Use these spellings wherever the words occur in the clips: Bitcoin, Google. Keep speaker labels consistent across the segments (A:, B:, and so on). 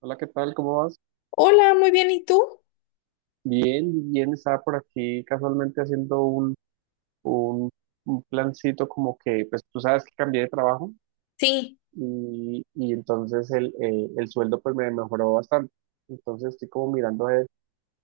A: Hola, ¿qué tal? ¿Cómo vas?
B: Hola, muy bien, ¿y tú?
A: Bien, bien, estaba por aquí casualmente haciendo un, un plancito como que, pues tú sabes que cambié de trabajo
B: Sí,
A: y entonces el sueldo pues me mejoró bastante. Entonces estoy como mirando a ver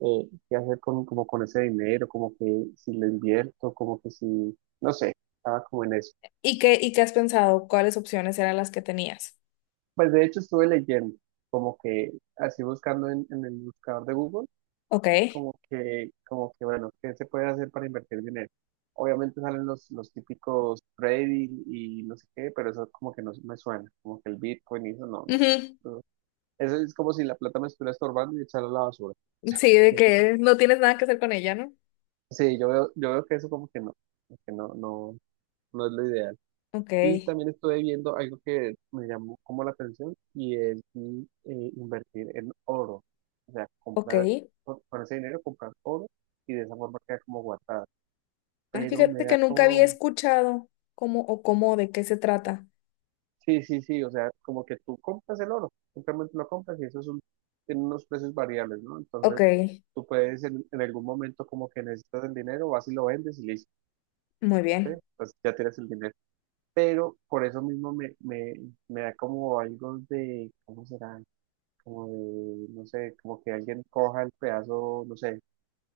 A: qué hacer con, como con ese dinero, como que si lo invierto, como que si, no sé, estaba como en eso.
B: ¿y qué has pensado? ¿Cuáles opciones eran las que tenías?
A: Pues de hecho estuve leyendo, como que así buscando en el buscador de Google
B: Ok.
A: como que, bueno, ¿qué se puede hacer para invertir dinero? Obviamente salen los típicos trading y no sé qué, pero eso como que no me suena, como que el Bitcoin y eso no,
B: Ujú.
A: no. No. Eso es como si la plata me estuviera estorbando y echarla a la basura.
B: Sí, de
A: Ujú.
B: que no tienes nada que hacer con ella, ¿no?
A: Sí, yo veo que eso como que no, no es lo ideal.
B: Ok,
A: Y también estuve viendo algo que me llamó como la atención y es invertir en oro. O sea,
B: ok.
A: comprar, con ese dinero comprar oro y de esa forma queda como guardado.
B: Ah,
A: Pero me
B: fíjate
A: da
B: que nunca había
A: como,
B: escuchado cómo o cómo de qué se trata.
A: sí, sí, sí, o sea, como que tú compras el oro, simplemente lo compras y eso es un, tiene unos precios variables, ¿no?
B: Ok,
A: Entonces, tú puedes en algún momento como que necesitas el dinero, vas y lo vendes y listo,
B: muy
A: ¿eh?
B: bien.
A: Pues ya tienes el dinero. Pero por eso mismo me da como algo de, ¿cómo será? Como de, no sé, como que alguien coja el pedazo, no sé,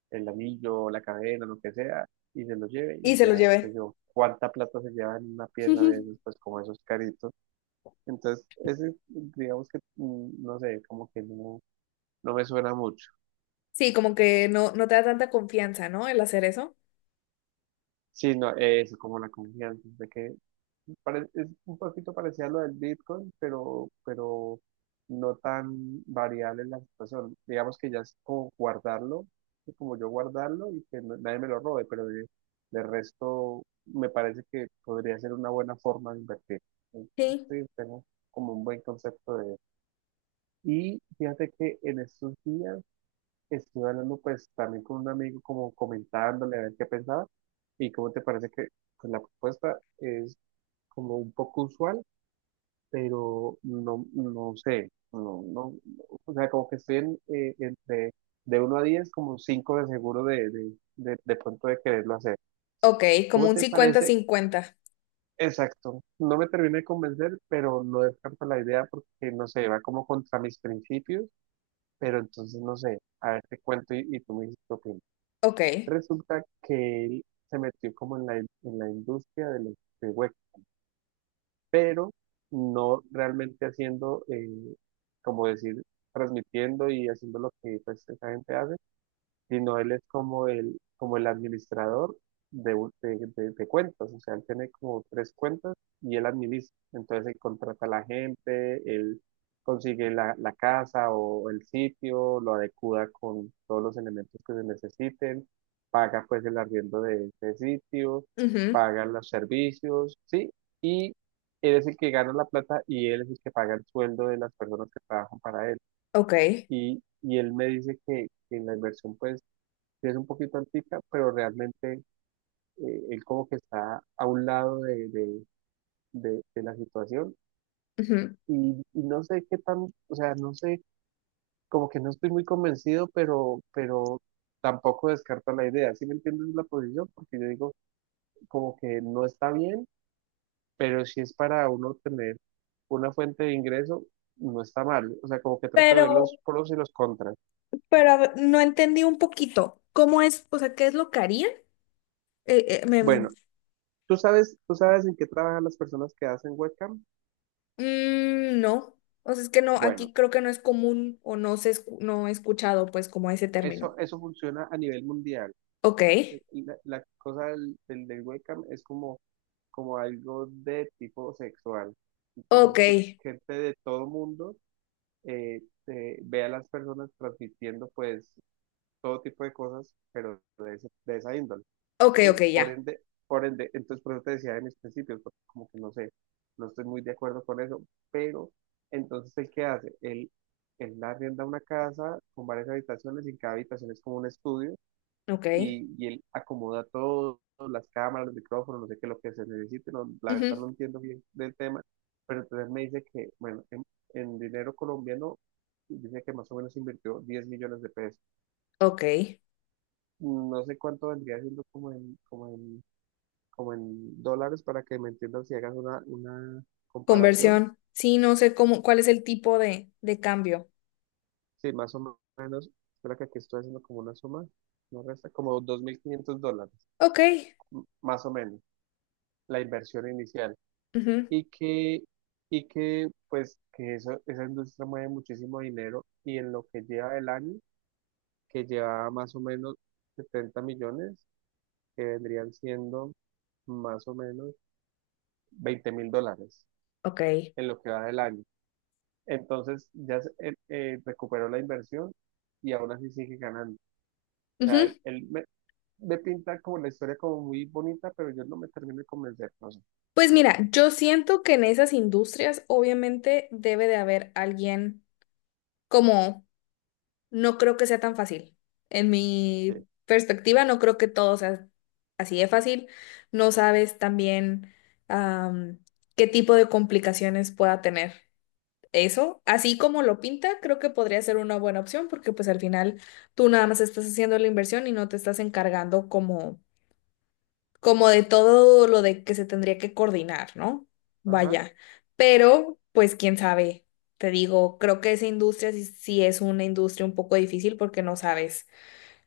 A: el anillo, la cadena, lo que sea, y se lo lleve
B: Y
A: y
B: se
A: ya
B: lo
A: sé
B: llevé.
A: yo cuánta plata se lleva en una pieza de esas, pues como esos caritos. Entonces, ese, digamos que, no sé, como que no, me suena mucho.
B: Sí, como que no te da tanta confianza, ¿no? El hacer eso.
A: Sí, no, eso, como la confianza, de que es un poquito parecido a lo del Bitcoin, pero no tan variable en la situación. Digamos que ya es como guardarlo, es como yo guardarlo y que nadie me lo robe, pero de resto me parece que podría ser una buena forma de invertir.
B: Sí.
A: Sí, tengo como un buen concepto de. Y fíjate que en estos días estuve hablando pues también con un amigo como comentándole a ver qué pensaba y cómo te parece que pues, la propuesta es como un poco usual, pero no, no sé, no, no, o sea, como que estoy entre de 1 a 10 como 5 de seguro de pronto de quererlo hacer.
B: Ok, como
A: ¿Cómo
B: un
A: te parece?
B: cincuenta-cincuenta.
A: Exacto, no me terminé de convencer, pero no descarto la idea porque no sé, va como contra mis principios, pero entonces no sé, a ver te cuento y tú me dices qué opinas.
B: Ok,
A: Resulta que él se metió como en la, en la industria del los de web, pero no realmente haciendo, como decir, transmitiendo y haciendo lo que pues, esa gente hace, sino él es como el, administrador de, un- de cuentas, o sea, él tiene como tres cuentas y él administra, entonces él contrata a la gente, él consigue la casa o el sitio, lo adecua con todos los elementos que se necesiten, paga pues el arriendo de ese sitio,
B: ujú.
A: paga los servicios, ¿sí? Y él es el que gana la plata y él es el que paga el sueldo de las personas que trabajan para él.
B: Ok,
A: Y él me dice que la inversión, pues, sí es un poquito antica, pero realmente él como que está a un lado de, de la situación
B: ujú.
A: y no sé qué tan, o sea, no sé, como que no estoy muy convencido, pero tampoco descarto la idea, ¿sí me entiendes la posición? Porque yo digo como que no está bien, pero si es para uno tener una fuente de ingreso, no está mal, o sea, como que trato de ver
B: Pero,
A: los pros y los contras.
B: Pero a ver, no entendí un poquito. ¿Cómo es? O sea, ¿qué es lo que harían? Eh, eh, me-
A: Bueno, ¿tú sabes en qué trabajan las personas que hacen webcam?
B: no. O sea, es que no, aquí
A: Bueno.
B: creo que no es común o no he escuchado pues como ese término.
A: Eso funciona a nivel mundial.
B: Ok,
A: Eh, la cosa del webcam es como algo de tipo sexual.
B: ok,
A: Entonces, que gente de todo mundo eh, ve a las personas transmitiendo pues todo tipo de cosas, pero de, de esa índole,
B: ok,
A: ¿sí?
B: ok, ya.
A: Por ende, entonces por eso te decía en mis principios, porque como que no sé, no estoy muy de acuerdo con eso, pero entonces, ¿el qué hace? Él arrienda una casa con varias habitaciones y en cada habitación es como un estudio
B: Ok,
A: y él acomoda todo, las cámaras, los micrófonos, no sé qué, lo que se necesite, no, la verdad
B: ujú.
A: no entiendo bien del tema, pero entonces me dice que, bueno, en, dinero colombiano, dice que más o menos invirtió 10 millones de pesos.
B: Ok.
A: No sé cuánto vendría siendo como en dólares para que me entiendan si hagas una comparación.
B: Conversión. Sí, no sé cómo, cuál es el tipo de cambio.
A: Sí, más o menos, espera que aquí estoy haciendo como una suma, no resta, como 2500 dólares,
B: Ok,
A: más o menos, la inversión inicial.
B: ujú.
A: y que, y que pues que eso, esa industria mueve muchísimo dinero y en lo que lleva del año, que lleva más o menos 70 millones, que vendrían siendo más o menos 20.000 dólares
B: Ok,
A: en lo que va del año. Entonces ya recuperó la inversión y aún así sigue ganando. O sea,
B: ujú.
A: él me pinta como la historia como muy bonita, pero yo no me termino de convencer, no sé.
B: Pues mira, yo siento que en esas industrias obviamente debe de haber alguien como No creo que sea tan fácil. En
A: Sí.
B: mi perspectiva, no creo que todo sea así de fácil. No sabes también am, qué tipo de complicaciones pueda tener eso. Así como lo pinta, creo que podría ser una buena opción porque pues al final tú nada más estás haciendo la inversión y no te estás encargando como de todo lo de que se tendría que coordinar, ¿no?
A: Ajá.
B: Vaya, pero pues quién sabe, te digo, creo que esa industria sí es una industria un poco difícil porque no sabes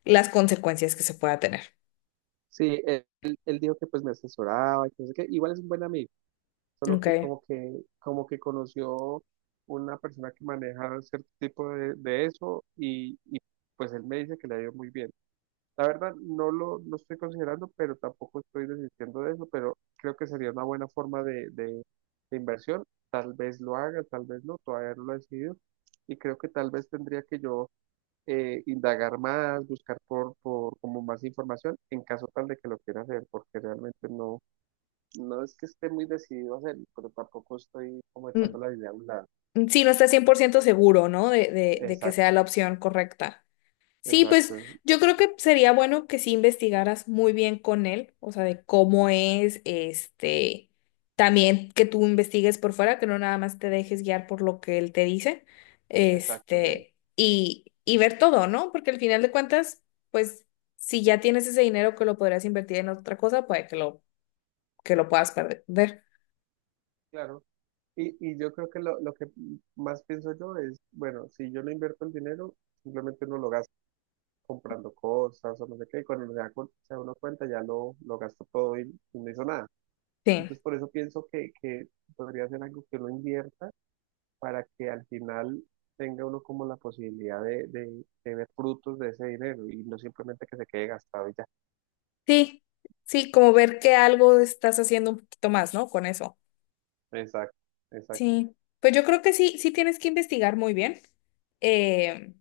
B: las consecuencias que se pueda tener.
A: Sí, él dijo que pues me asesoraba y que no sé qué. Igual es un buen amigo. Solo que
B: Ok.
A: como que, como que conoció una persona que maneja cierto tipo de eso y pues él me dice que le ha ido muy bien. La verdad no lo, no estoy considerando, pero tampoco estoy desistiendo de eso, pero creo que sería una buena forma de inversión. Tal vez lo haga, tal vez no, todavía no lo he decidido. Y creo que tal vez tendría que yo indagar más, buscar por como más información en caso tal de que lo quiera hacer, porque realmente no, no es que esté muy decidido a hacerlo, pero tampoco estoy como
B: Mm,
A: echando la idea a un lado.
B: mm, sí, no estás 100% seguro, ¿no? De que
A: Exacto,
B: sea la opción correcta. Sí, pues
A: exacto,
B: yo creo que sería bueno que sí investigaras muy bien con él, o sea, de cómo es, este, también que tú investigues por fuera, que no nada más te dejes guiar por lo que él te dice,
A: exacto, sí,
B: este, y ver todo, ¿no? Porque al final de cuentas, pues si ya tienes ese dinero que lo podrías invertir en otra cosa, puede que lo puedas perder.
A: claro. Y yo creo que lo, que más pienso yo es, bueno, si yo no invierto el dinero, simplemente uno lo gasta comprando cosas o no sé qué, y cuando se da, se da uno cuenta ya lo gastó todo y no hizo nada.
B: Sí,
A: Entonces por eso pienso que podría ser algo que uno invierta para que al final tenga uno como la posibilidad de ver frutos de ese dinero y no simplemente que se quede gastado y ya.
B: sí, sí, como ver que algo estás haciendo un poquito más, ¿no? Con eso.
A: Exacto, exacto,
B: Sí, pues yo creo que sí tienes que investigar muy bien. Eh,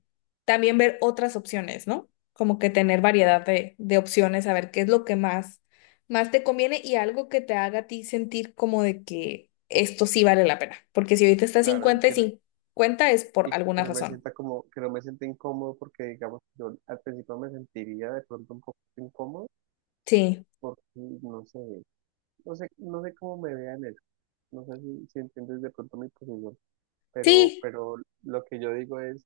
B: También ver otras opciones, ¿no? Como que tener
A: claro,
B: variedad de opciones, a ver qué es lo que más te conviene y algo que te haga a ti sentir como de que esto sí vale la pena. Porque si ahorita está
A: claro,
B: 50 y 50 es por
A: y que
B: alguna
A: no me
B: razón.
A: sienta como, que no me sienta incómodo porque digamos, yo al principio me sentiría de pronto un poco incómodo
B: Sí,
A: porque no sé cómo me vean eso, no sé si entiendes de pronto mi posición, pero,
B: sí,
A: pero lo que yo digo es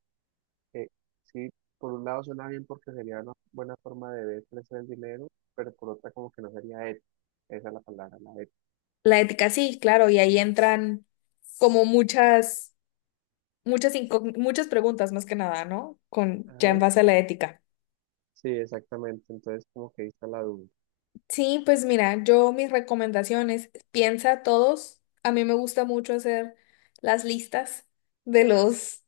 A: que sí, por un lado suena bien porque sería una buena forma de ver crecer el dinero, pero por otra como que no sería ético, esa es la palabra, la ética.
B: la ética sí, claro, y ahí entran como muchas preguntas más que nada, ¿no? Con ya en
A: Ajá,
B: base a la ética.
A: sí, exactamente, entonces como que ahí está la duda,
B: Sí, pues mira, yo mis recomendaciones, piensa todos, a mí me gusta mucho hacer las listas de los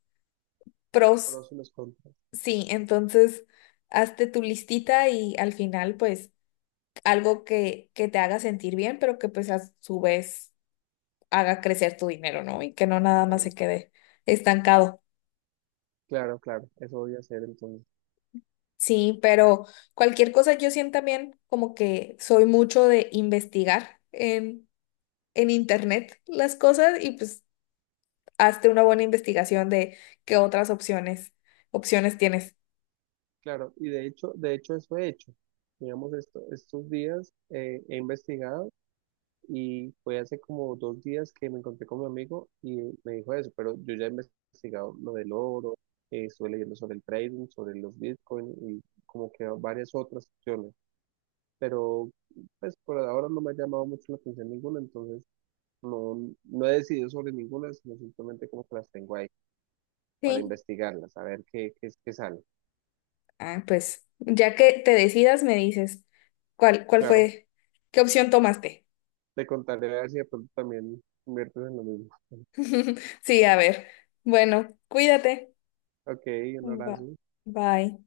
B: pros,
A: pros y los contras,
B: sí, entonces hazte tu listita y al final pues algo que te haga sentir bien, pero que pues a su vez haga crecer tu dinero, ¿no? Y que no nada más se
A: claro.
B: quede estancado.
A: Claro, claro, eso voy a hacer entonces.
B: Sí, pero cualquier cosa yo siento también como que soy mucho de investigar en internet las cosas y pues hazte una buena investigación de qué otras opciones tienes.
A: Claro, y de hecho eso he hecho. Digamos, estos días he investigado y fue hace como 2 días que me encontré con mi amigo y me dijo eso, pero yo ya he investigado lo del oro, estuve leyendo sobre el trading, sobre los bitcoins y como que varias otras opciones, pero pues por ahora no me ha llamado mucho la atención ninguna, entonces no, no he decidido sobre ninguna, sino simplemente como que las tengo ahí para
B: Sí.
A: investigarlas, a ver qué sale.
B: Ah, pues ya que te decidas, me dices cuál
A: Claro.
B: fue, qué opción tomaste.
A: Te contaré a ver si de pronto también inviertes en lo mismo.
B: Sí, a ver. Bueno, cuídate.
A: Ok, un
B: Ba-
A: abrazo.
B: Bye.